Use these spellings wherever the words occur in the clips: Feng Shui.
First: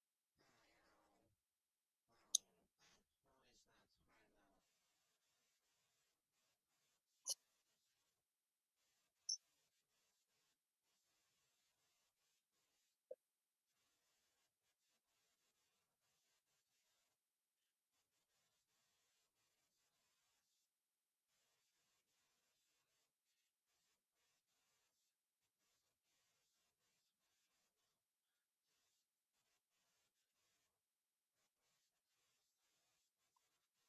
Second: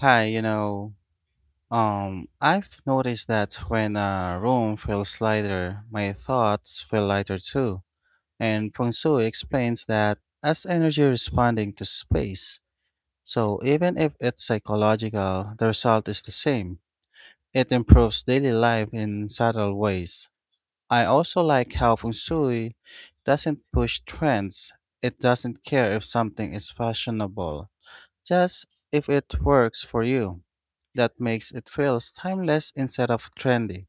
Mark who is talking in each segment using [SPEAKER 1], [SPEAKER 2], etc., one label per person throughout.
[SPEAKER 1] Hi, I've noticed that when a room feels lighter, my thoughts feel lighter too. And Feng Shui explains that as energy responding to space, so even if it's psychological, the result is the same. It improves daily life in subtle ways. I also like how Feng Shui doesn't push trends. It doesn't care if something is fashionable. Just if it works for you. That makes it feels timeless instead of trendy.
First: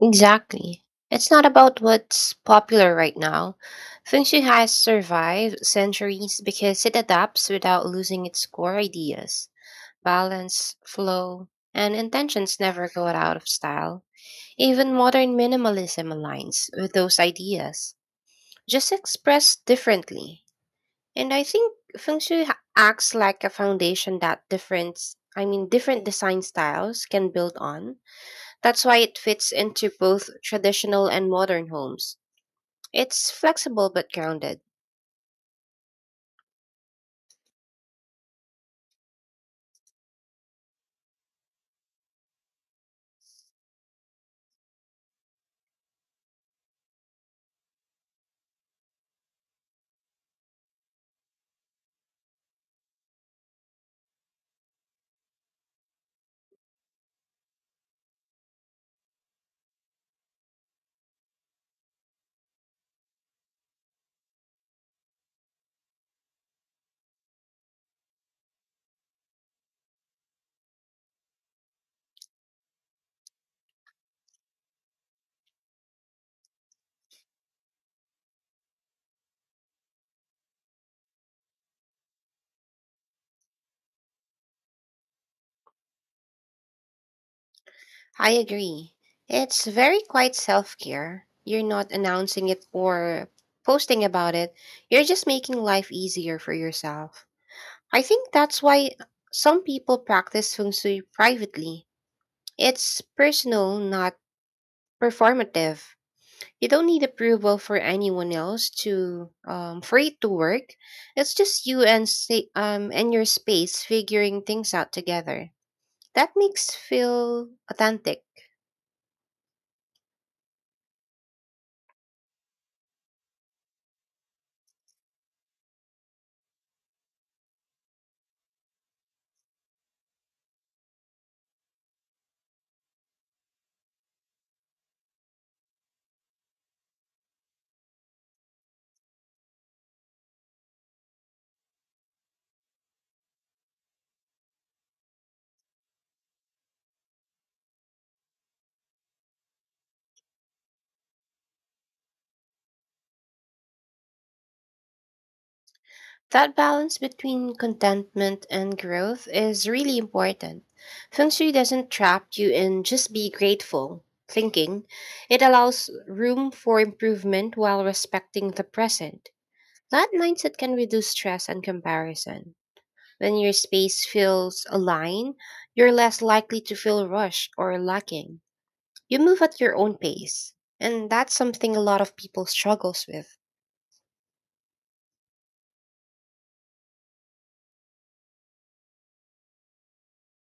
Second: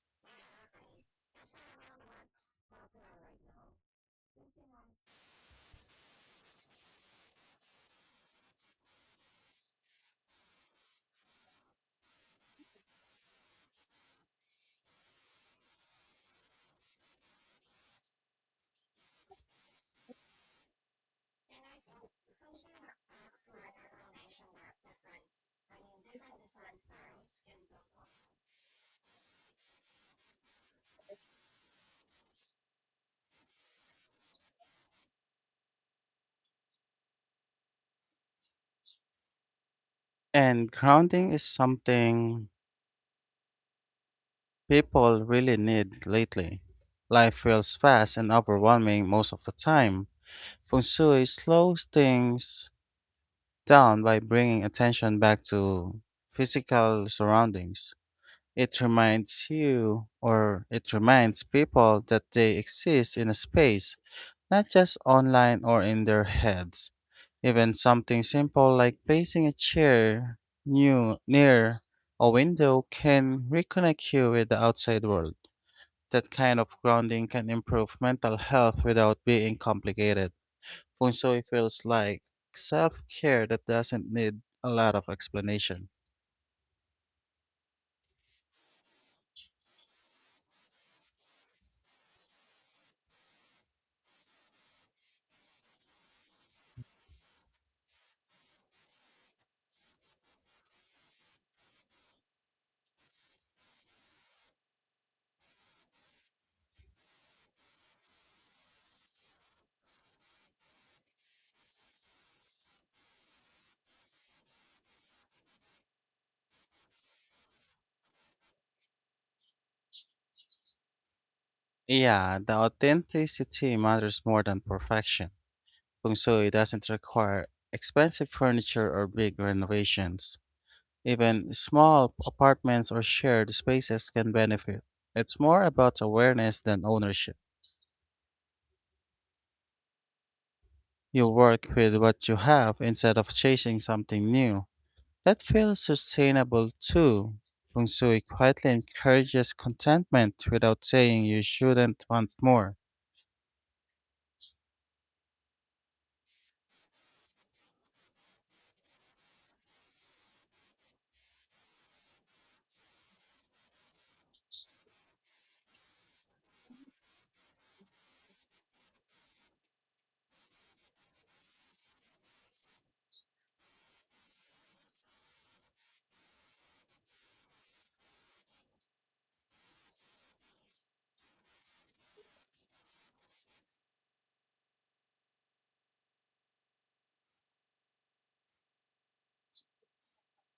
[SPEAKER 2] Exactly. It's not about what's popular right now. Feng Shui has survived centuries because it adapts without losing its core ideas. Balance, flow, and intentions never go out of style. Even modern minimalism aligns with those ideas, just expressed differently. And I think Feng Shui acts like a foundation that different design styles can build on. That's why it fits into both traditional and modern homes. It's flexible but grounded.
[SPEAKER 1] And grounding is something people really need lately. Life feels fast and overwhelming most of the time. Feng Shui slows things down by bringing attention back to physical surroundings. It reminds you, or it reminds people, that they exist in a space not just online or in their heads. Even something simple like placing a chair near a window can reconnect you with the outside world. That kind of grounding can improve mental health without being complicated. Feng Shui feels like self care that doesn't need a lot of explanation.
[SPEAKER 2] I agree. It's very quite self care. You're not announcing it or posting about it, you're just making life easier for yourself. I think that's why some people practice feng shui privately. It's personal, not performative. You don't need approval for anyone else to for it to work. It's just you and and your space figuring things out together. That makes feel authentic.
[SPEAKER 1] Yeah, the authenticity matters more than perfection. Feng Shui doesn't require expensive furniture or big renovations. Even small apartments or shared spaces can benefit. It's more about awareness than ownership. You work with what you have instead of chasing something new. That feels sustainable too. Feng Shui quietly encourages contentment without saying you shouldn't want more.
[SPEAKER 2] That balance between contentment and growth is really important. Feng Shui doesn't trap you in just be grateful thinking. It allows room for improvement while respecting the present. That mindset can reduce stress and comparison. When your space feels aligned, you're less likely to feel rushed or lacking. You move at your own pace, and that's something a lot of people struggles with.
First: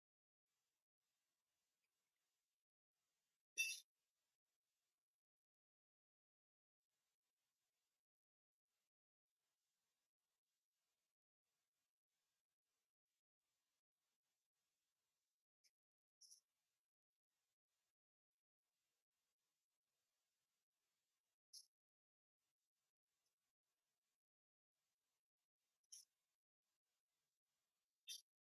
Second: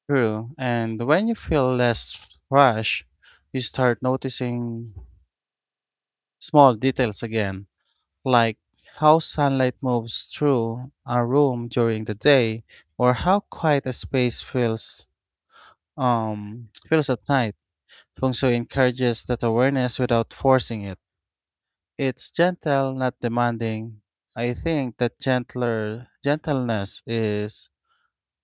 [SPEAKER 1] True, and when you feel less rushed, you start noticing small details again, like how sunlight moves through a room during the day or how quiet a space feels feels at night. Feng Shui encourages that awareness without forcing it. It's gentle, not demanding. I think that gentler gentleness is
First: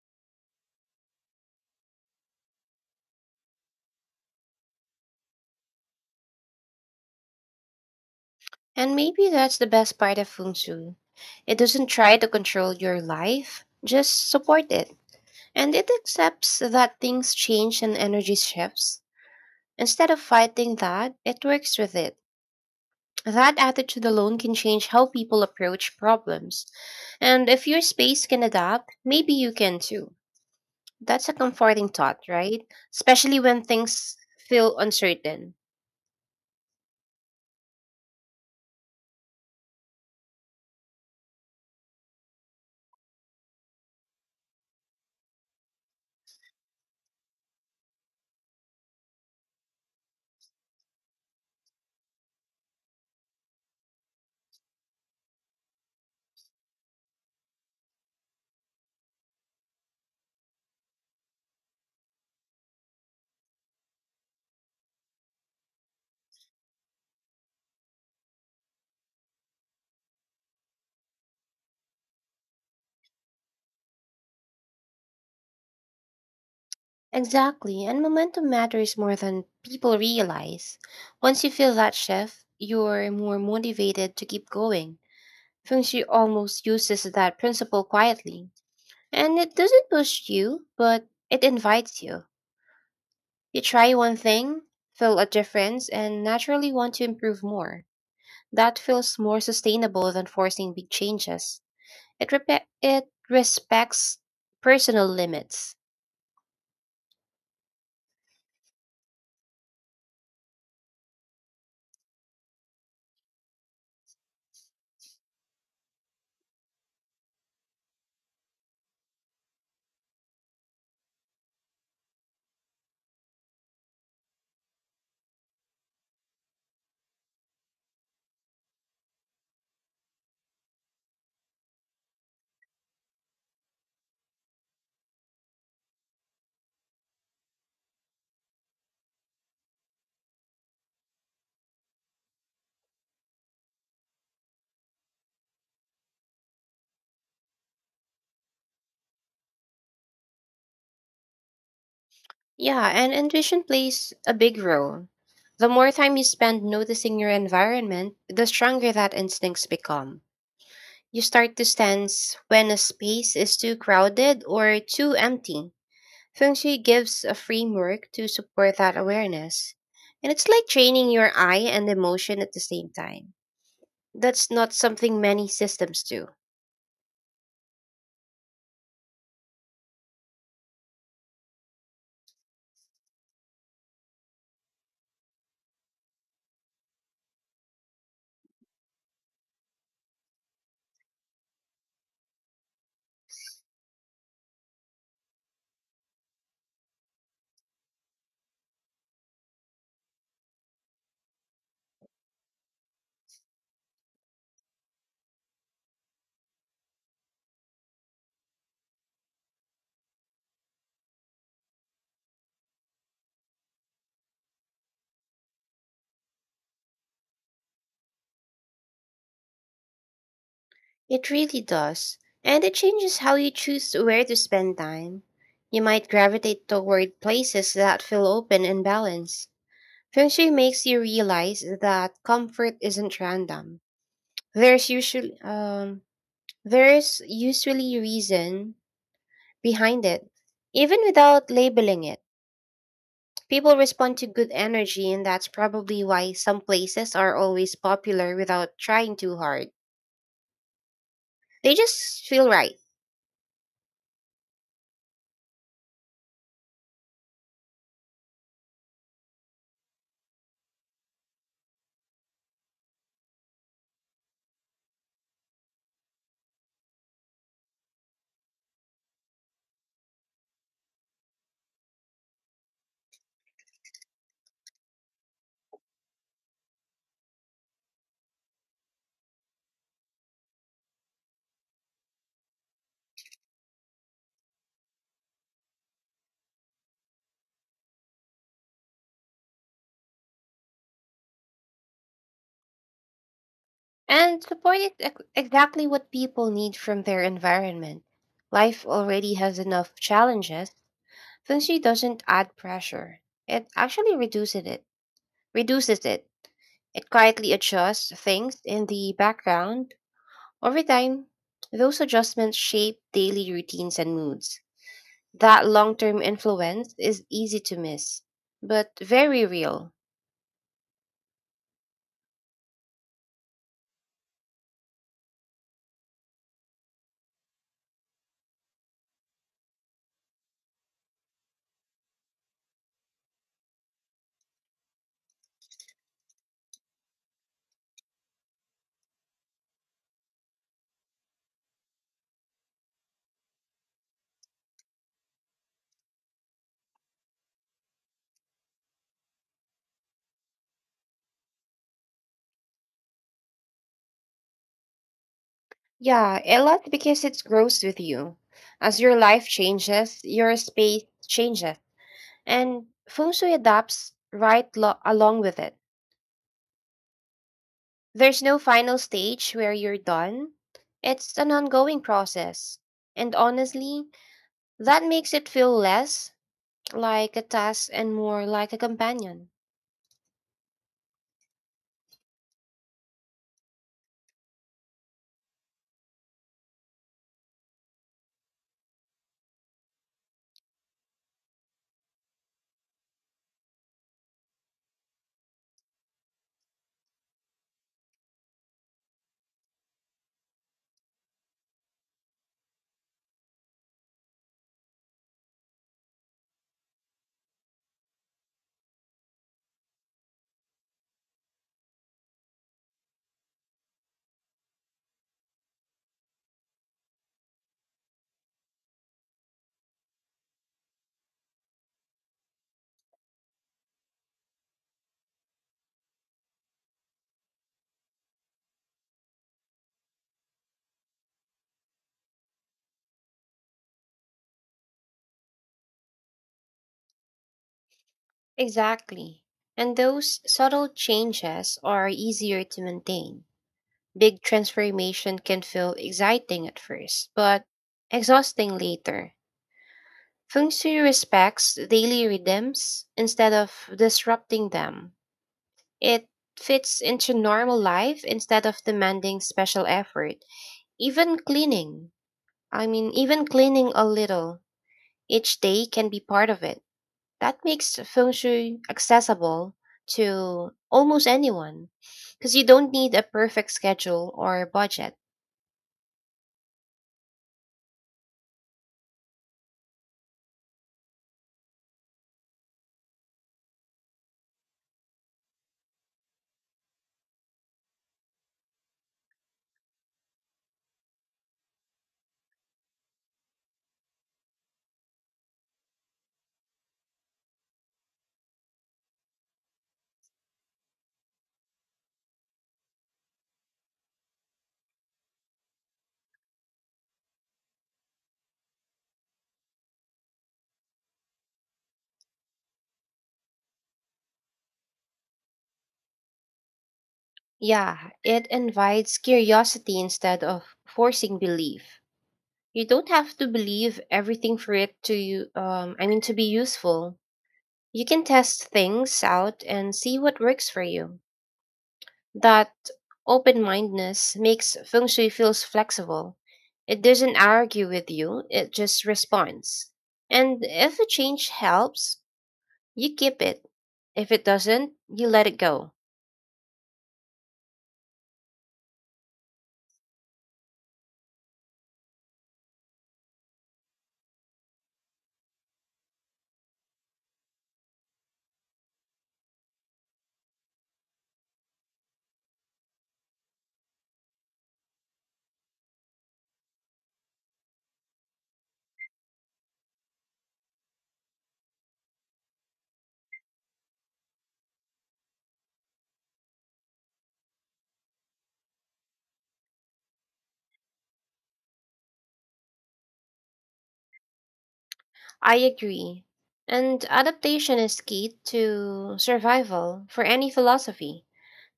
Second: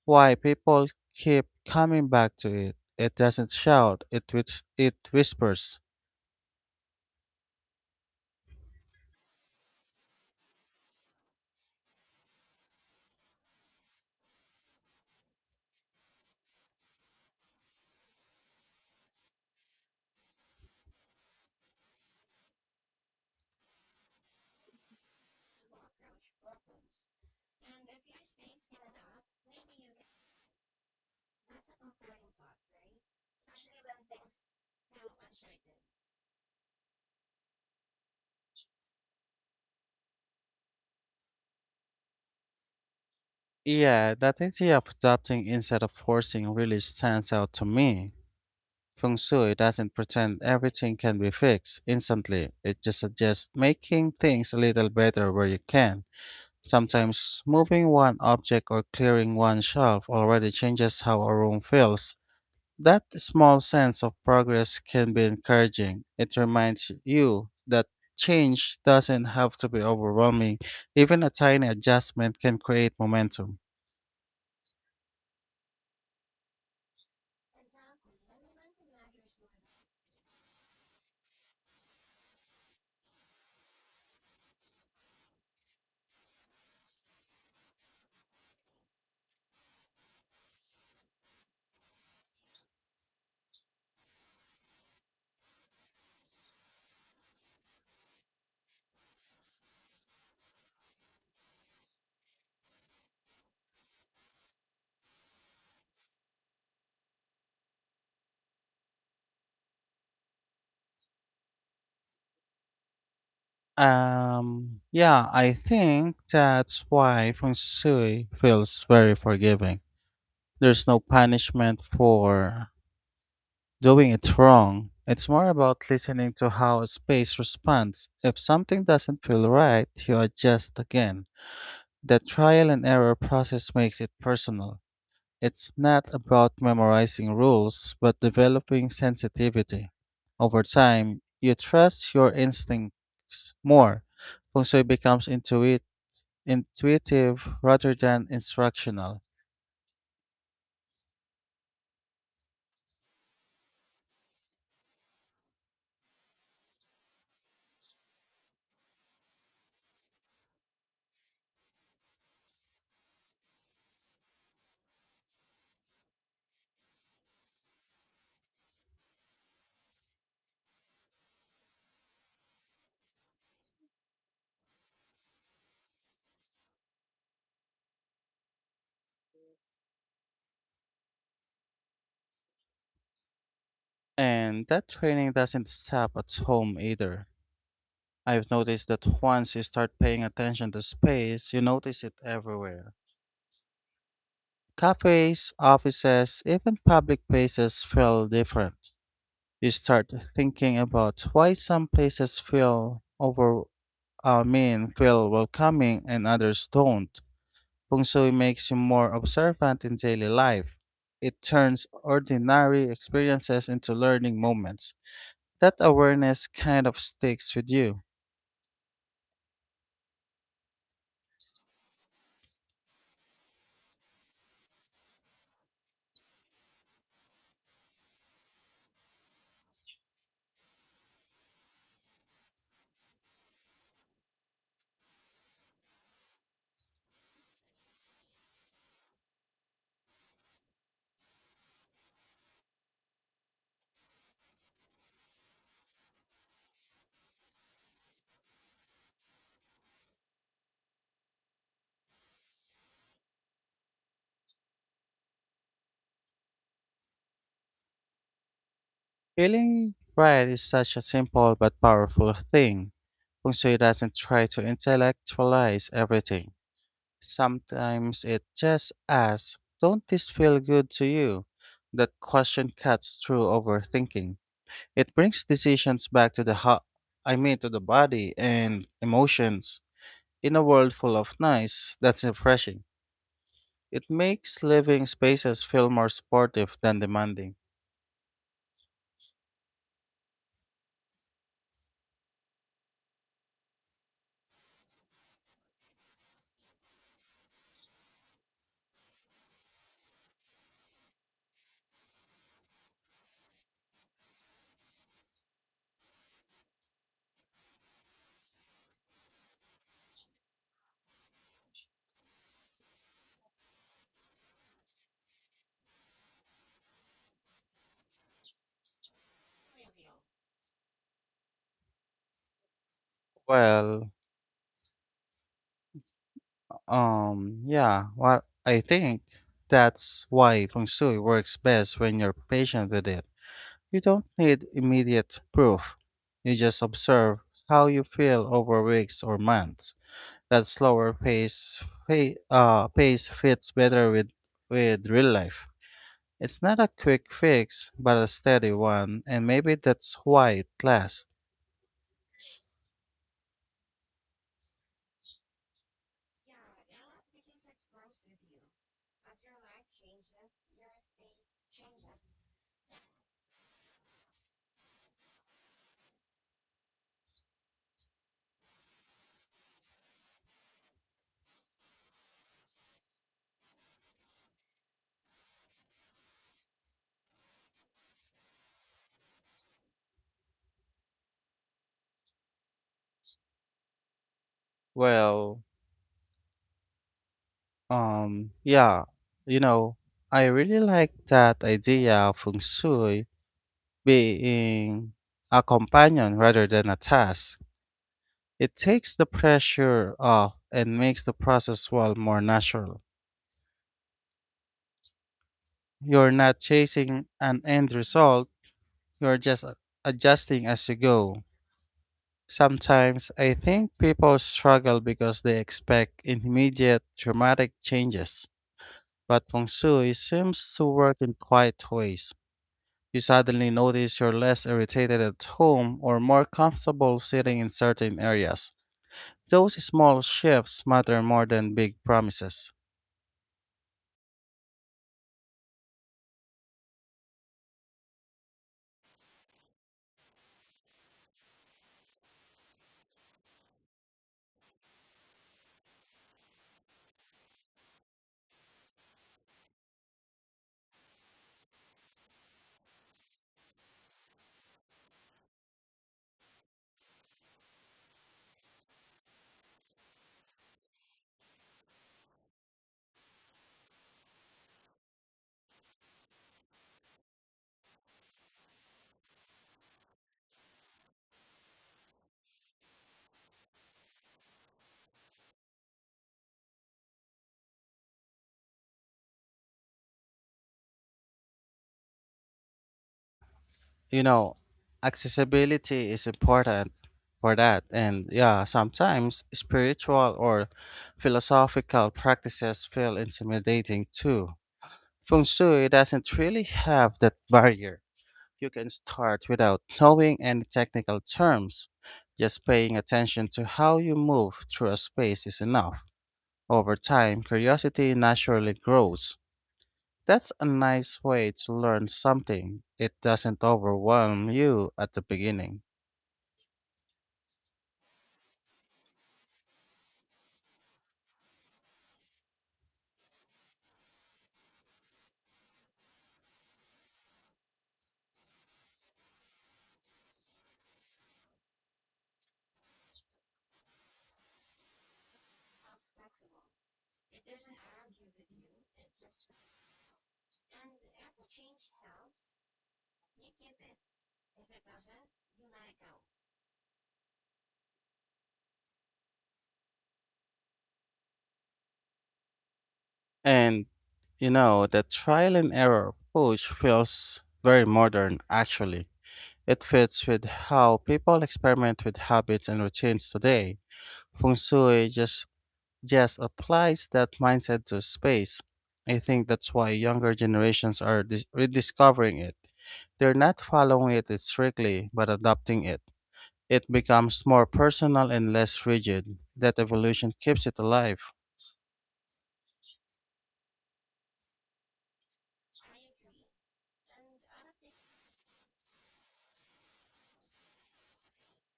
[SPEAKER 1] why people keep coming back to it. It doesn't shout, it whispers.
[SPEAKER 2] And maybe that's the best part of feng shui. It doesn't try to control your life, just support it. And it accepts that things change and energy shifts. Instead of fighting that, it works with it. That attitude alone can change how people approach problems. And if your space can adapt, maybe you can too. That's a comforting thought, right? Especially when things feel uncertain.
[SPEAKER 1] Yeah, that idea of adopting instead of forcing really stands out to me. Feng Shui doesn't pretend everything can be fixed instantly. It just suggests making things a little better where you can. Sometimes moving one object or clearing one shelf already changes how a room feels. That small sense of progress can be encouraging. It reminds you that change doesn't have to be overwhelming. Even a tiny adjustment can create momentum.
[SPEAKER 2] Exactly, and momentum matters more than people realize. Once you feel that shift, you're more motivated to keep going. Feng Shui almost uses that principle quietly. And it doesn't push you, but it invites you. You try one thing, feel a difference, and naturally want to improve more. That feels more sustainable than forcing big changes. It repe it respects personal limits.
[SPEAKER 1] Yeah, I think that's why Feng Shui feels very forgiving. There's no punishment for doing it wrong. It's more about listening to how a space responds. If something doesn't feel right, you adjust again. The trial and error process makes it personal. It's not about memorizing rules, but developing sensitivity. Over time, you trust your instincts more. Feng Shui becomes intuitive rather than instructional.
[SPEAKER 2] Yeah, and intuition plays a big role. The more time you spend noticing your environment, the stronger that instincts become. You start to sense when a space is too crowded or too empty. Feng Shui gives a framework to support that awareness. And it's like training your eye and emotion at the same time. That's not something many systems do.
[SPEAKER 1] And that training doesn't stop at home either. I've noticed that once you start paying attention to space, you notice it everywhere. Cafes, offices, even public places feel different. You start thinking about why some places feel over I mean feel welcoming and others don't. Feng Shui makes you more observant in daily life. It turns ordinary experiences into learning moments. That awareness kind of sticks with you.
[SPEAKER 2] It really does. And it changes how you choose where to spend time. You might gravitate toward places that feel open and balanced. Feng Shui makes you realize that comfort isn't random. There's usually um there's usually reason behind it. Even without labeling it. People respond to good energy, and that's probably why some places are always popular without trying too hard. They just feel right.
[SPEAKER 1] Feeling right is such a simple but powerful thing. Feng Shui doesn't try to intellectualize everything. Sometimes it just asks, don't this feel good to you? That question cuts through overthinking. It brings decisions back to the ho- I mean to the body and emotions. In a world full of noise, that's refreshing. It makes living spaces feel more supportive than demanding.
[SPEAKER 2] And support is exactly what people need from their environment. Life already has enough challenges. Feng doesn't add pressure. It actually reduces it. Reduces it. It quietly adjusts things in the background. Over time, those adjustments shape daily routines and moods. That long-term influence is easy to miss, but very real.
[SPEAKER 1] Well, I think that's why feng shui works best when you're patient with it. You don't need immediate proof. You just observe how you feel over weeks or months. That pace fits better with real life. It's not a quick fix, but a steady one, and maybe that's why it lasts.
[SPEAKER 2] Yeah, a lot because it grows with you. As your life changes, your space changes. And feng shui adapts right along with it. There's no final stage where you're done. It's an ongoing process. And honestly, that makes it feel less like a task and more like a companion.
[SPEAKER 1] Well, um, yeah, you know, I really like that idea of feng shui being a companion rather than a task. It takes the pressure off and makes the process well more natural. You're not chasing an end result, you're adjusting as you go. Sometimes I think people struggle because they expect immediate dramatic changes. But feng shui seems to work in quiet ways. You suddenly notice you're less irritated at home or more comfortable sitting in certain areas. Those small shifts matter more than big promises.
[SPEAKER 2] Exactly. And those subtle changes are easier to maintain. Big transformation can feel exciting at first, but exhausting later. Feng Shui respects daily rhythms instead of disrupting them. It fits into normal life instead of demanding special effort. Even cleaning a little each day can be part of it. That makes feng shui accessible to almost anyone because you don't need a perfect schedule or budget.
[SPEAKER 1] You know, Accessibility is important for that. And yeah, sometimes spiritual or philosophical practices feel intimidating too. Feng Shui doesn't really have that barrier. You can start without knowing any technical terms. Just paying attention to how you move through a space is enough. Over time, curiosity naturally grows. That's a nice way to learn something. It doesn't overwhelm you at the beginning.
[SPEAKER 2] Yeah, it invites curiosity instead of forcing belief. You don't have to believe everything for it to, to be useful. You can test things out and see what works for you. That open mindedness makes feng shui feels flexible. It doesn't argue with you, it just responds. And if a change helps, you keep it. If it doesn't, you let it go.
[SPEAKER 1] And the trial and error approach feels very modern actually. It fits with how people experiment with habits and routines today. Feng Shui just applies that mindset to space. I think that's why younger generations are rediscovering it. They're not following it strictly, but adopting it. It becomes more personal and less rigid. That evolution keeps it alive.
[SPEAKER 2] I agree. And adaptation is key to survival for any philosophy.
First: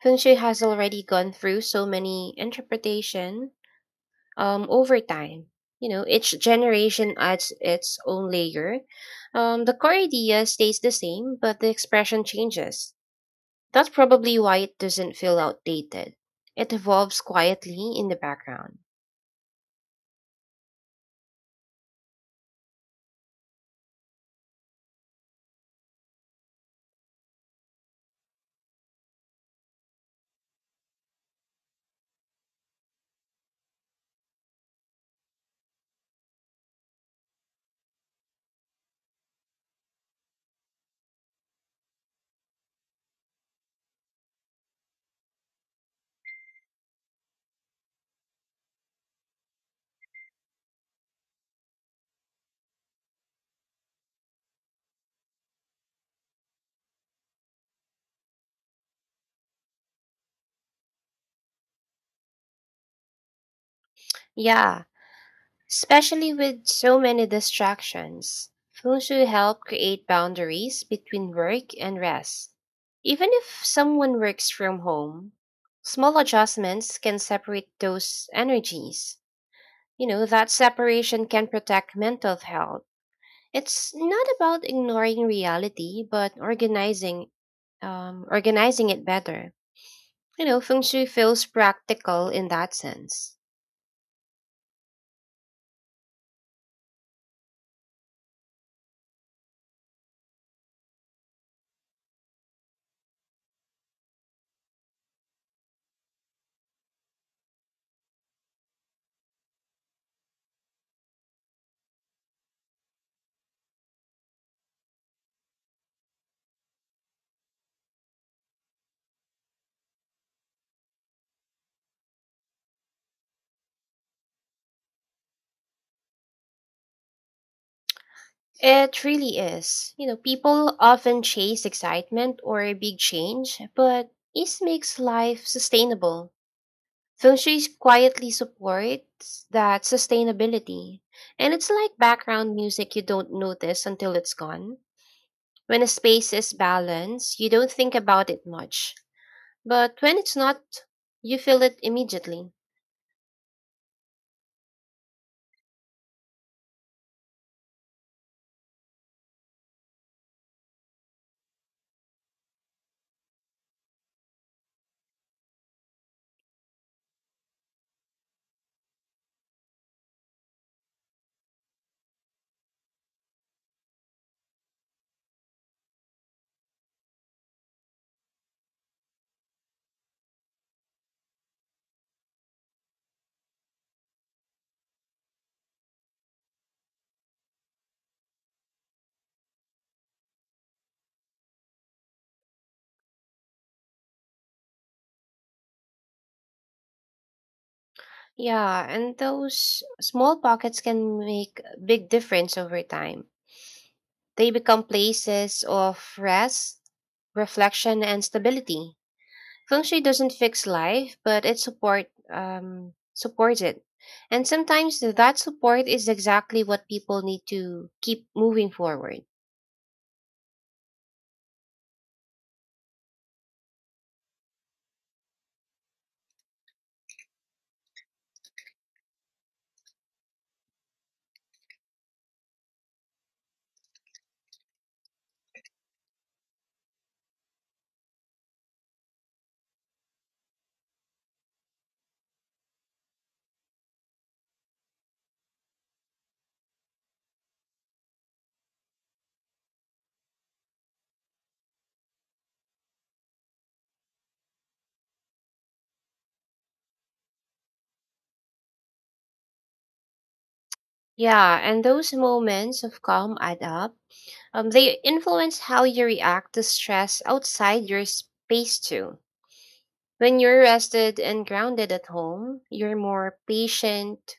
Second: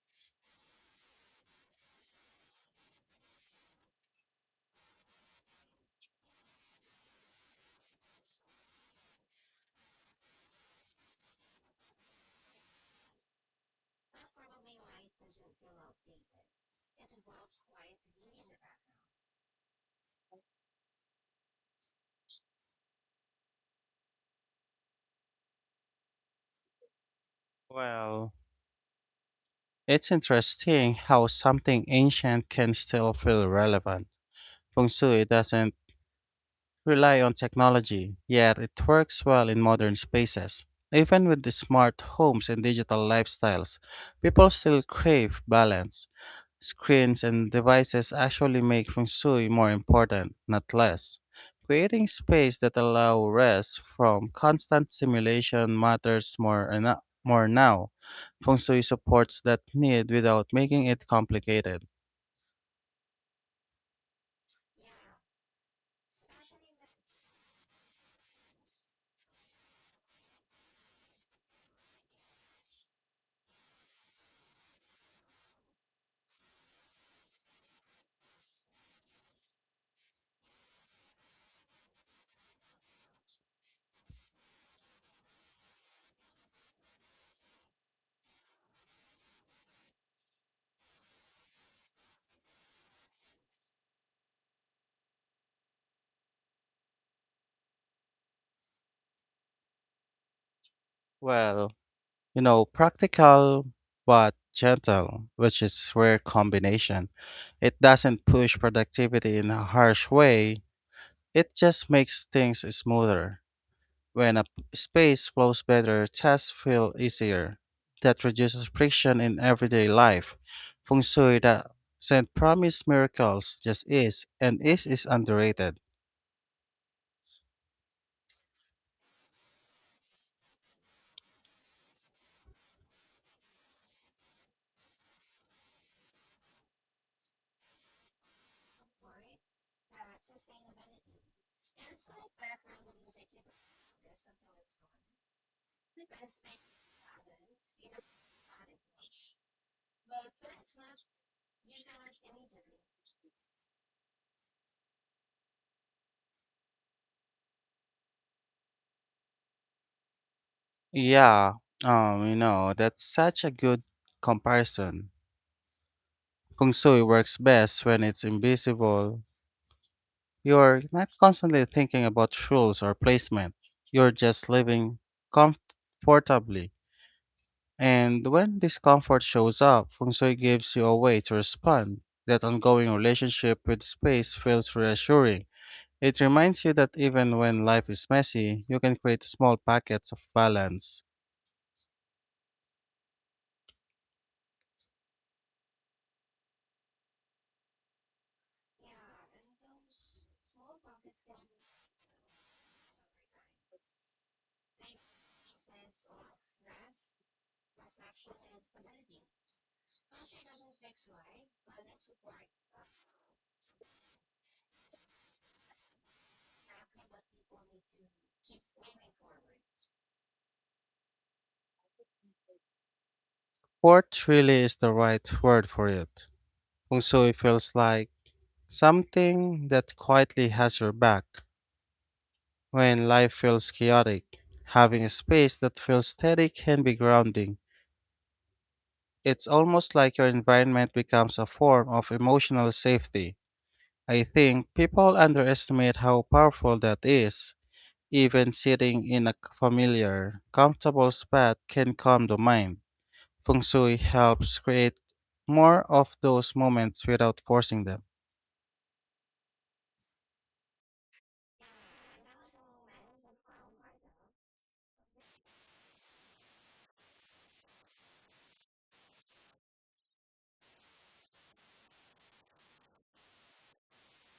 [SPEAKER 2] Feng Shui has already gone through so many interpretation over time. You know, each generation adds its own layer. The core idea stays the same, but the expression changes. That's probably why it doesn't feel outdated. It evolves quietly in the background.
[SPEAKER 1] Well, it's interesting how something ancient can still feel relevant. Feng Shui doesn't rely on technology, yet it works well in modern spaces. Even with the smart homes and digital lifestyles, people still crave balance. Screens and devices actually make feng shui more important, not less. Creating space that allow rest from constant stimulation matters more and more now. Feng shui supports that need without making it complicated.
[SPEAKER 2] Yeah, especially with so many distractions. Feng Shui help create boundaries between work and rest. Even if someone works from home, small adjustments can separate those energies. You know, that separation can protect mental health. It's not about ignoring reality, but organizing it better. You know, feng shui feels practical in that sense.
[SPEAKER 1] Well, Practical but gentle, which is rare combination. It doesn't push productivity in a harsh way. It just makes things smoother. When space flows better, tasks feel easier. That reduces friction in everyday life. Feng Shui doesn't promise miracles, just is, and is underrated.
[SPEAKER 2] It really is. You know, people often chase excitement or a big change, but ease makes life sustainable. Feng shui quietly supports that sustainability. And it's like background music you don't notice until it's gone. When a space is balanced, you don't think about it much. But when it's not, you feel it immediately.
[SPEAKER 1] Yeah, that's such a good comparison. Feng Shui works best when it's invisible. You're not constantly thinking about rules or placement. You're just living comfortably. And when discomfort shows up, feng shui gives you a way to respond. That ongoing relationship with space feels reassuring. It reminds you that even when life is messy, you can create small packets of balance.
[SPEAKER 2] Yeah, and those small pockets can make a big difference over time. They become places of rest, reflection, and stability. Feng Shui doesn't fix life, but it supports it. And sometimes that support is exactly what people need to keep moving forward.
[SPEAKER 1] Port really is the right word for it. Feng shui feels like something that quietly has your back. When life feels chaotic, having a space that feels steady can be grounding. It's almost like your environment becomes a form of emotional safety. I think people underestimate how powerful that is. Even sitting in a familiar, comfortable spot can calm the mind. Feng Shui helps create more of those moments without forcing them.
[SPEAKER 2] Yeah, and those moments of calm add up. They influence how you react to stress outside your space too. When you're rested and grounded at home, you're more patient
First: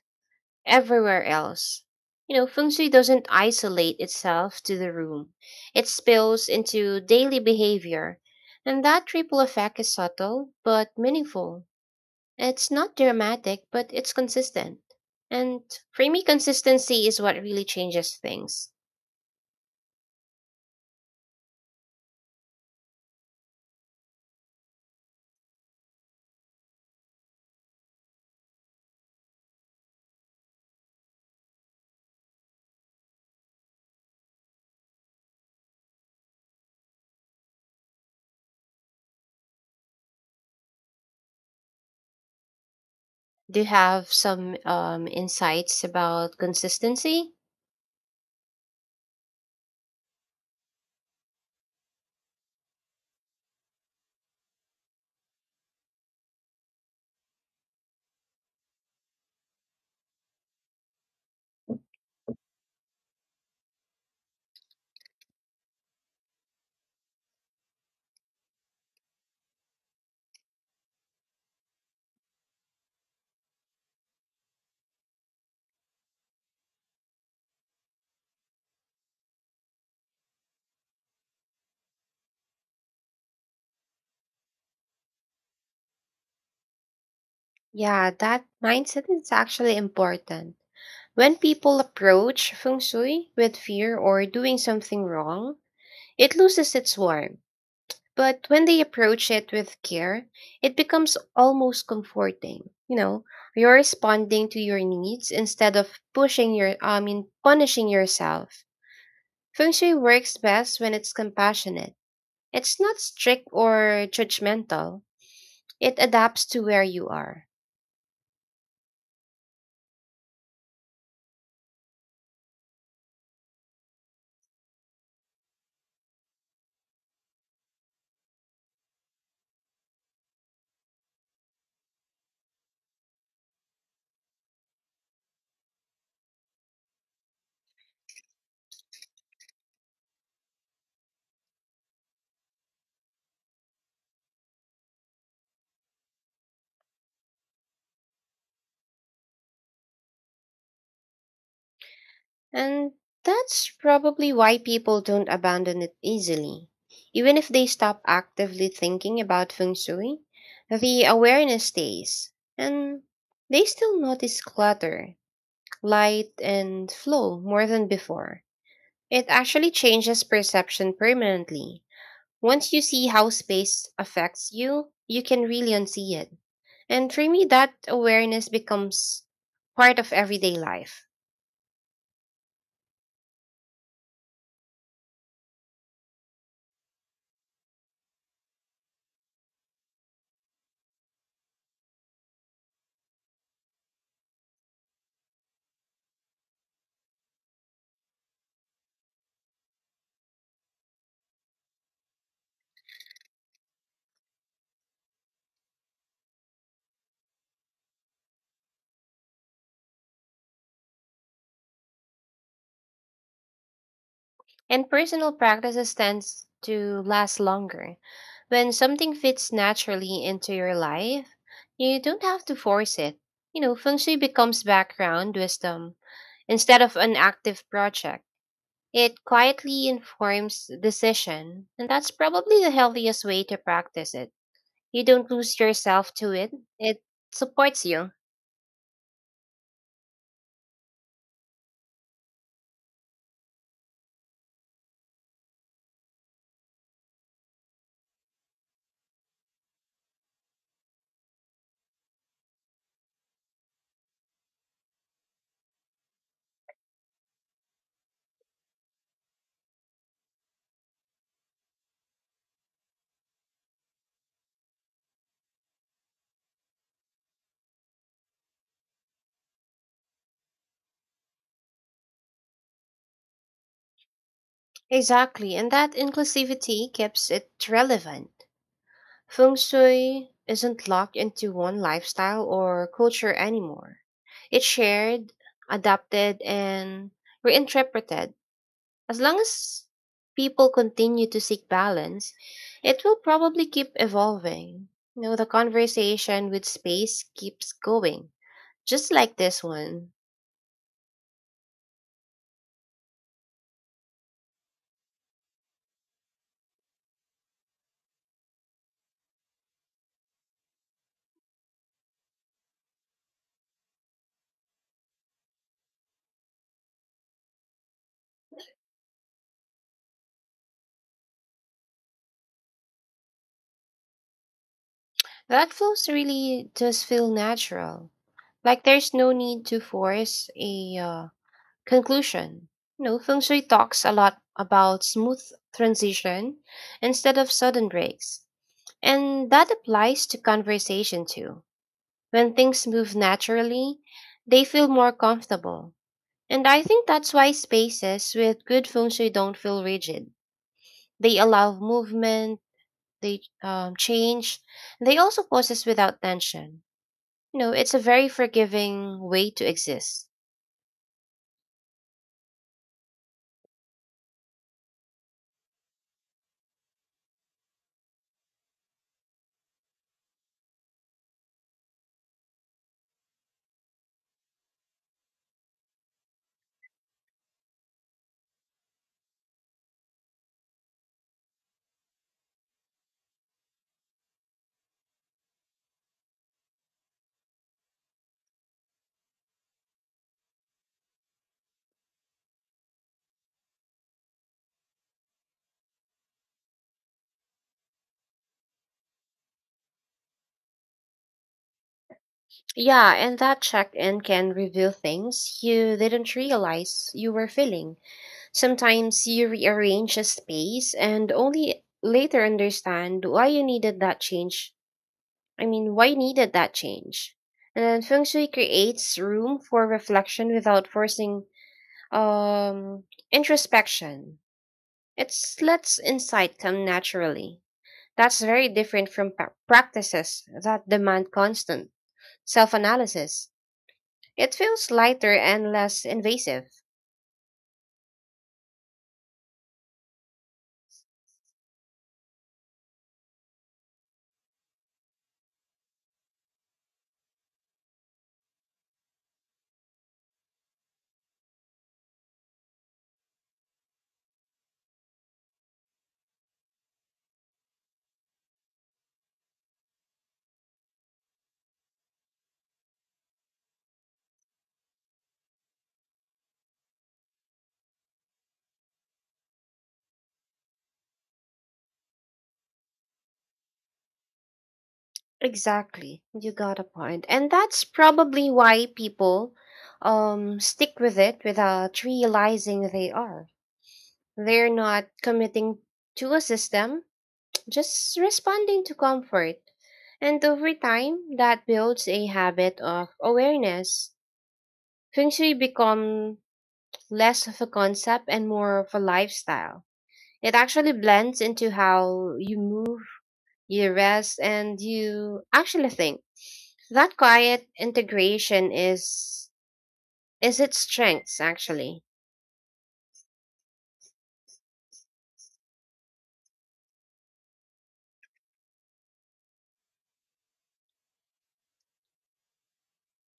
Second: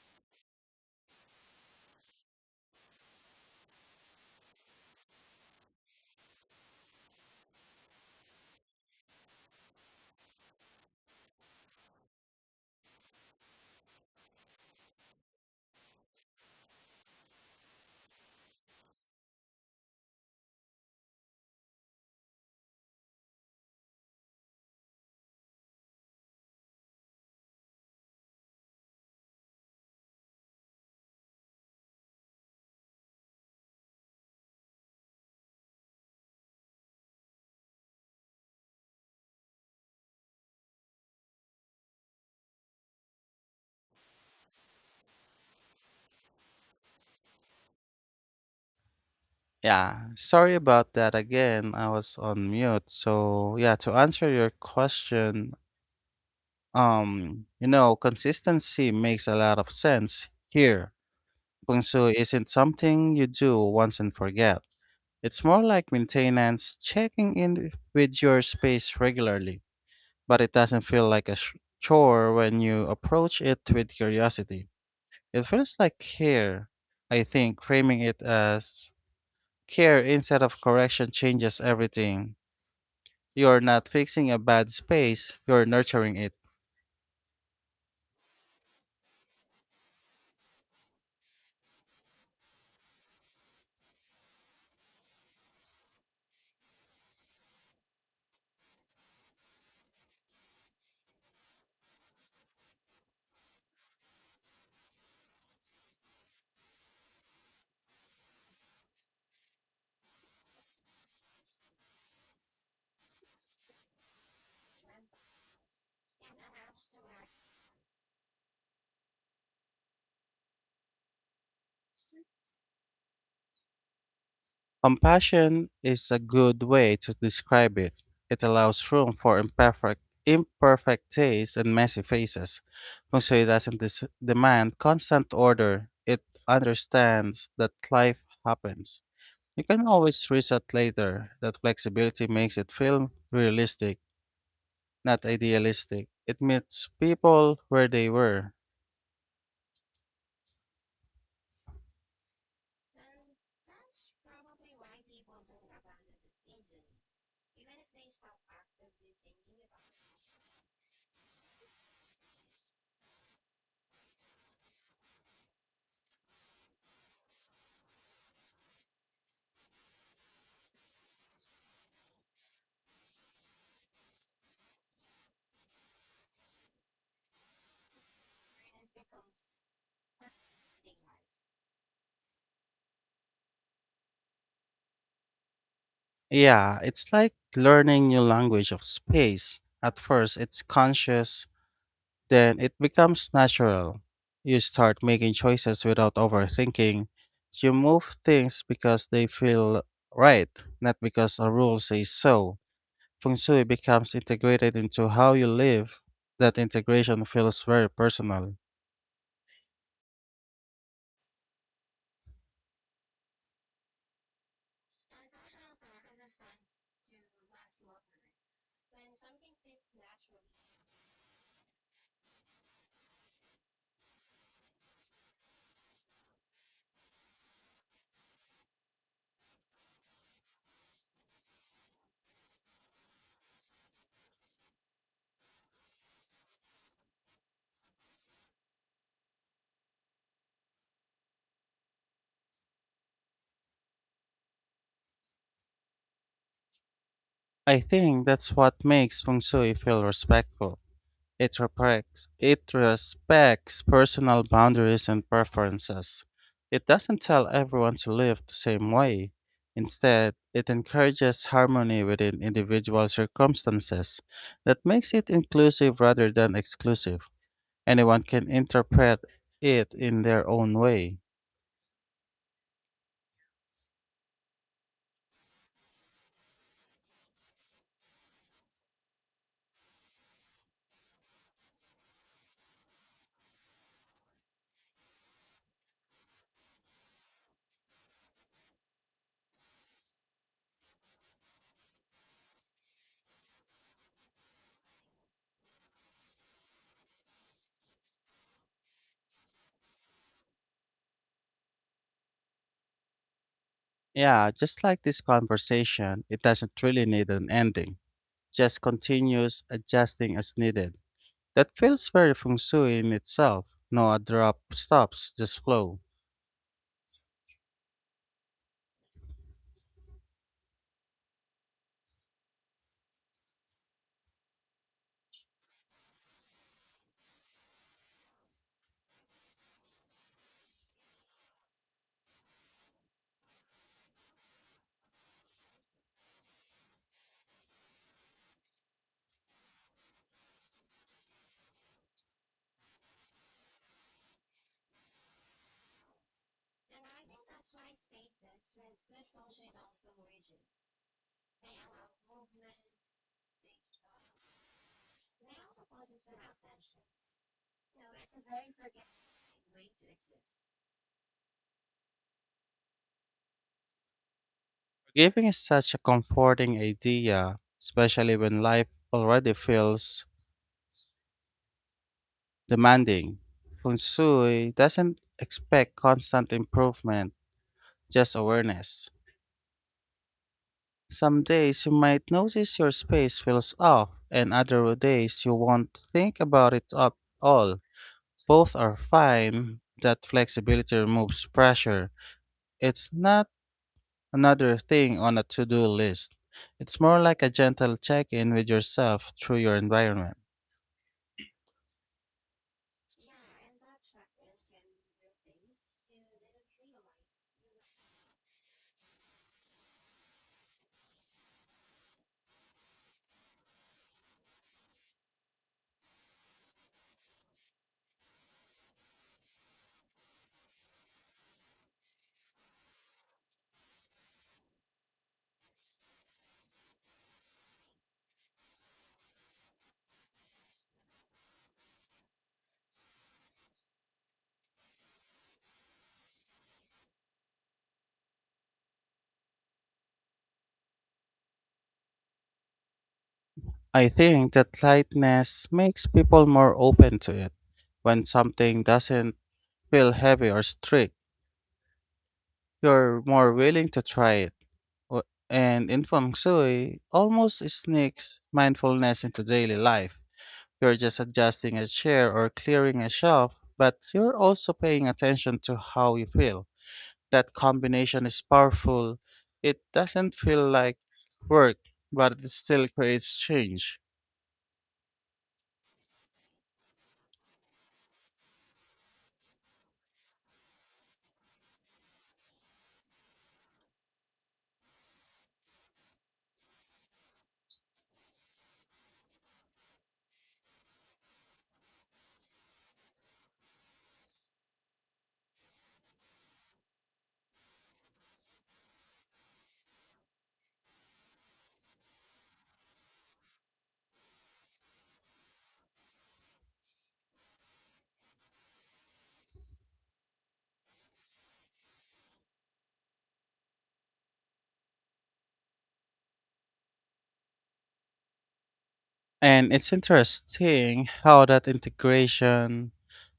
[SPEAKER 2] everywhere else. You know, feng shui doesn't isolate itself to the room. It spills into daily behavior. And that ripple effect is subtle but meaningful. It's not dramatic, but it's consistent. And for me, consistency is what really changes things. Do you have some insights about consistency?
[SPEAKER 1] Yeah, sorry about that again. I was on mute. So, yeah, to answer your question, consistency makes a lot of sense here. Kung Su isn't something you do once and forget. It's more like maintenance, checking in with your space regularly, but it doesn't feel like chore when you approach it with curiosity. It feels like care. I think framing it as care instead of correction changes everything. You're not fixing a bad space, you're nurturing it.
[SPEAKER 2] Yeah, that mindset is actually important. When people approach feng shui with fear or doing something wrong, it loses its warmth. But when they approach it with care, it becomes almost comforting. You know, you're responding to your needs instead of pushing your, I mean, punishing yourself. Feng Shui works best when it's compassionate. It's not strict or judgmental. It adapts to where you are.
[SPEAKER 1] Compassion is a good way to describe it. It allows room for imperfect tastes and messy faces. Feng Shui doesn't demand constant order. It understands that life happens. You can always reset later. That flexibility makes it feel realistic, not idealistic. It meets people where they were.
[SPEAKER 2] And that's probably why people don't abandon it easily. Even if they stop actively thinking about feng shui, the awareness stays, and they still notice clutter, light, and flow more than before. It actually changes perception permanently. Once you see how space affects you, you can really unsee it. And for me, that awareness becomes part of everyday life.
[SPEAKER 1] Yeah, it's like learning new language of space. At first, it's conscious, then it becomes natural. You start making choices without overthinking. You move things because they feel right, not because a rule says so. Feng Shui becomes integrated into how you live. That integration feels very personal.
[SPEAKER 2] And personal practices tends to last longer. When something fits naturally into your life, you don't have to force it. You know, feng shui becomes background wisdom instead of an active project. It quietly informs decision, and that's probably the healthiest way to practice it. You don't lose yourself to it. It supports you.
[SPEAKER 1] I think that's what makes Feng Shui feel respectful. It respects personal boundaries and preferences. It doesn't tell everyone to live the same way. Instead, it encourages harmony within individual circumstances. That makes it inclusive rather than exclusive. Anyone can interpret it in their own way.
[SPEAKER 2] Exactly, and that inclusivity keeps it relevant. Feng Shui isn't locked into one lifestyle or culture anymore. It's shared, adapted, and reinterpreted. As long as people continue to seek balance, it will probably keep evolving. You know, the conversation with space keeps going, just like this one.
[SPEAKER 1] Yeah, just like this conversation, it doesn't really need an ending, just continues adjusting as needed. That feels very feng shui in itself. No a drop stops, just flow.
[SPEAKER 2] That flows really does feel natural. Like there's no need to force a Conclusion. You know, feng shui talks a lot about smooth transition instead of sudden breaks. And that applies to conversation too. When things move naturally, they feel more comfortable. And I think that's why spaces with good feng shui don't feel rigid. They allow movement, they change, and they also poses without tension. You know, it's a very forgiving way to exist.
[SPEAKER 1] Forgiving is such a comforting idea, especially when life already feels demanding. Feng shui doesn't expect constant improvement, just awareness. Some days you might notice your space feels off, and other days you won't think about it at all. Both are fine. That flexibility removes pressure. It's not another thing on a to do list. It's more like a gentle check in with yourself through your environment.
[SPEAKER 2] Yeah, and that check in can reveal things you didn't realize you were feeling. Sometimes you rearrange a space and only later understand why you needed that change. I mean, why you needed that change. And then feng shui creates room for reflection without forcing um introspection. It lets insight come naturally. That's very different from practices that demand constant self-analysis. It feels lighter and less invasive.
[SPEAKER 1] I think that lightness makes people more open to it. When something doesn't feel heavy or strict, you're more willing to try it. O- And in feng shui, almost sneaks mindfulness into daily life. You're just adjusting a chair or clearing a shelf, but you're also paying attention to how you feel. That combination is powerful. It doesn't feel like work, but it still creates change.
[SPEAKER 2] Exactly. You got a point. And that's probably why people stick with it without realizing they are. They're not committing to a system, just responding to comfort. And over time, that builds a habit of awareness. Feng Shui become less of a concept and more of a lifestyle. It actually blends into how you move, you rest, and you actually think. That quiet integration is its strengths actually.
[SPEAKER 1] And it's interesting how that integration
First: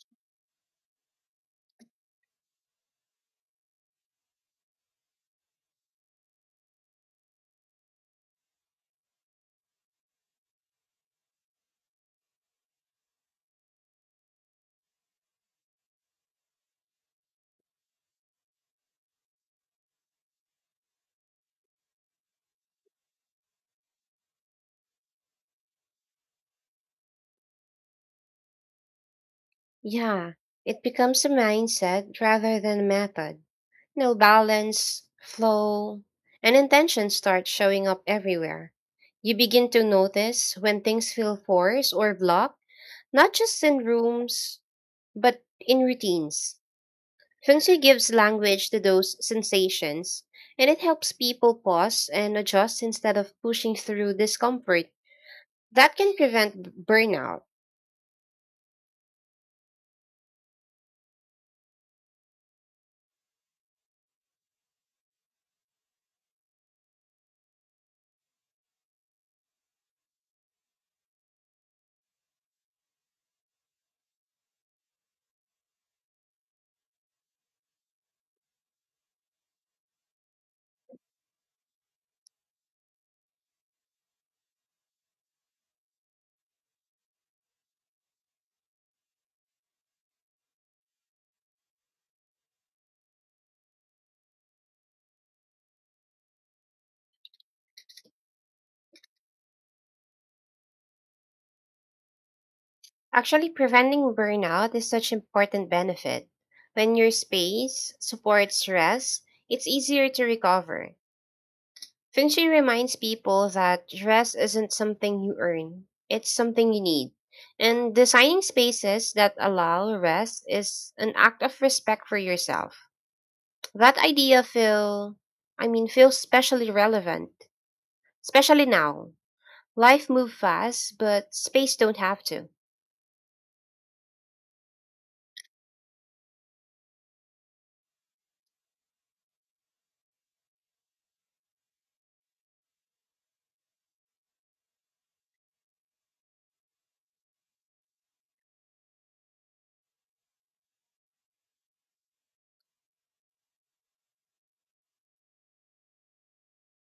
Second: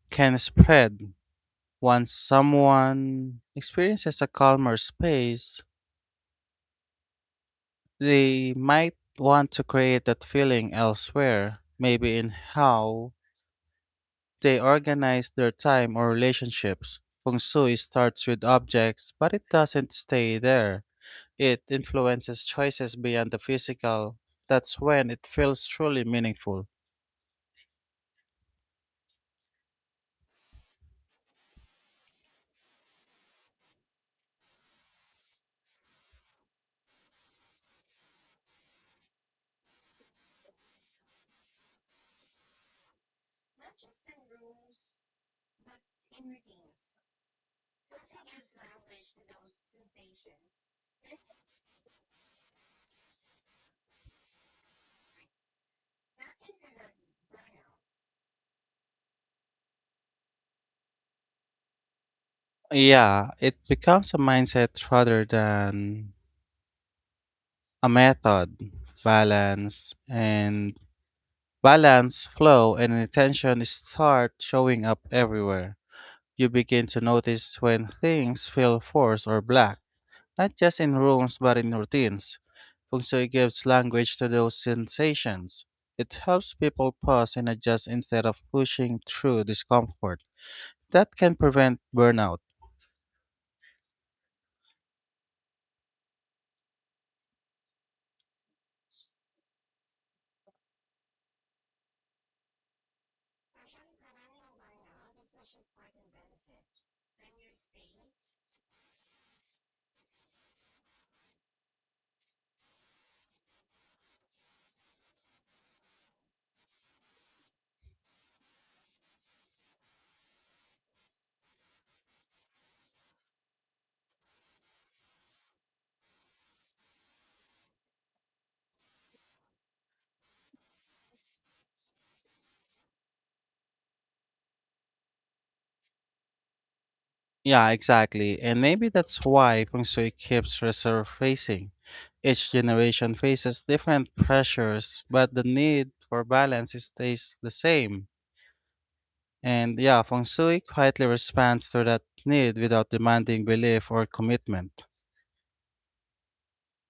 [SPEAKER 1] can spread. Once someone experiences a calmer space, they might want to create that feeling elsewhere, maybe in how they organize their time or relationships. Feng Shui starts with objects, but it doesn't stay there. It influences choices beyond the physical. That's when it feels truly meaningful.
[SPEAKER 2] Yeah, it becomes a mindset rather than a method. You know, balance, flow, and intention start showing up everywhere. You begin to notice when things feel forced or blocked, not just in rooms, but in routines. Sensei gives language to those sensations, and it helps people pause and adjust instead of pushing through discomfort. That can prevent burnout.
[SPEAKER 1] Yeah, it becomes a mindset rather than a method. Balance and Balance, flow, and intention start showing up everywhere. You begin to notice when things feel forced or black, not just in rules but in routines. Feng Shui gives language to those sensations. It helps people pause and adjust instead of pushing through discomfort. That can prevent burnout.
[SPEAKER 2] Actually, preventing burnout is such important benefit. When your space supports rest, it's easier to recover. Finchi reminds people that rest isn't something you earn, it's something you need. And designing spaces that allow rest is an act of respect for yourself. That idea feels especially relevant, especially now. Life move fast, but space don't have to.
[SPEAKER 1] Yeah, exactly. And maybe that's why Feng Shui keeps resurfacing. Each generation faces different pressures, but the need for balance stays the same. And yeah, Feng Shui quietly responds to that need without demanding belief or commitment.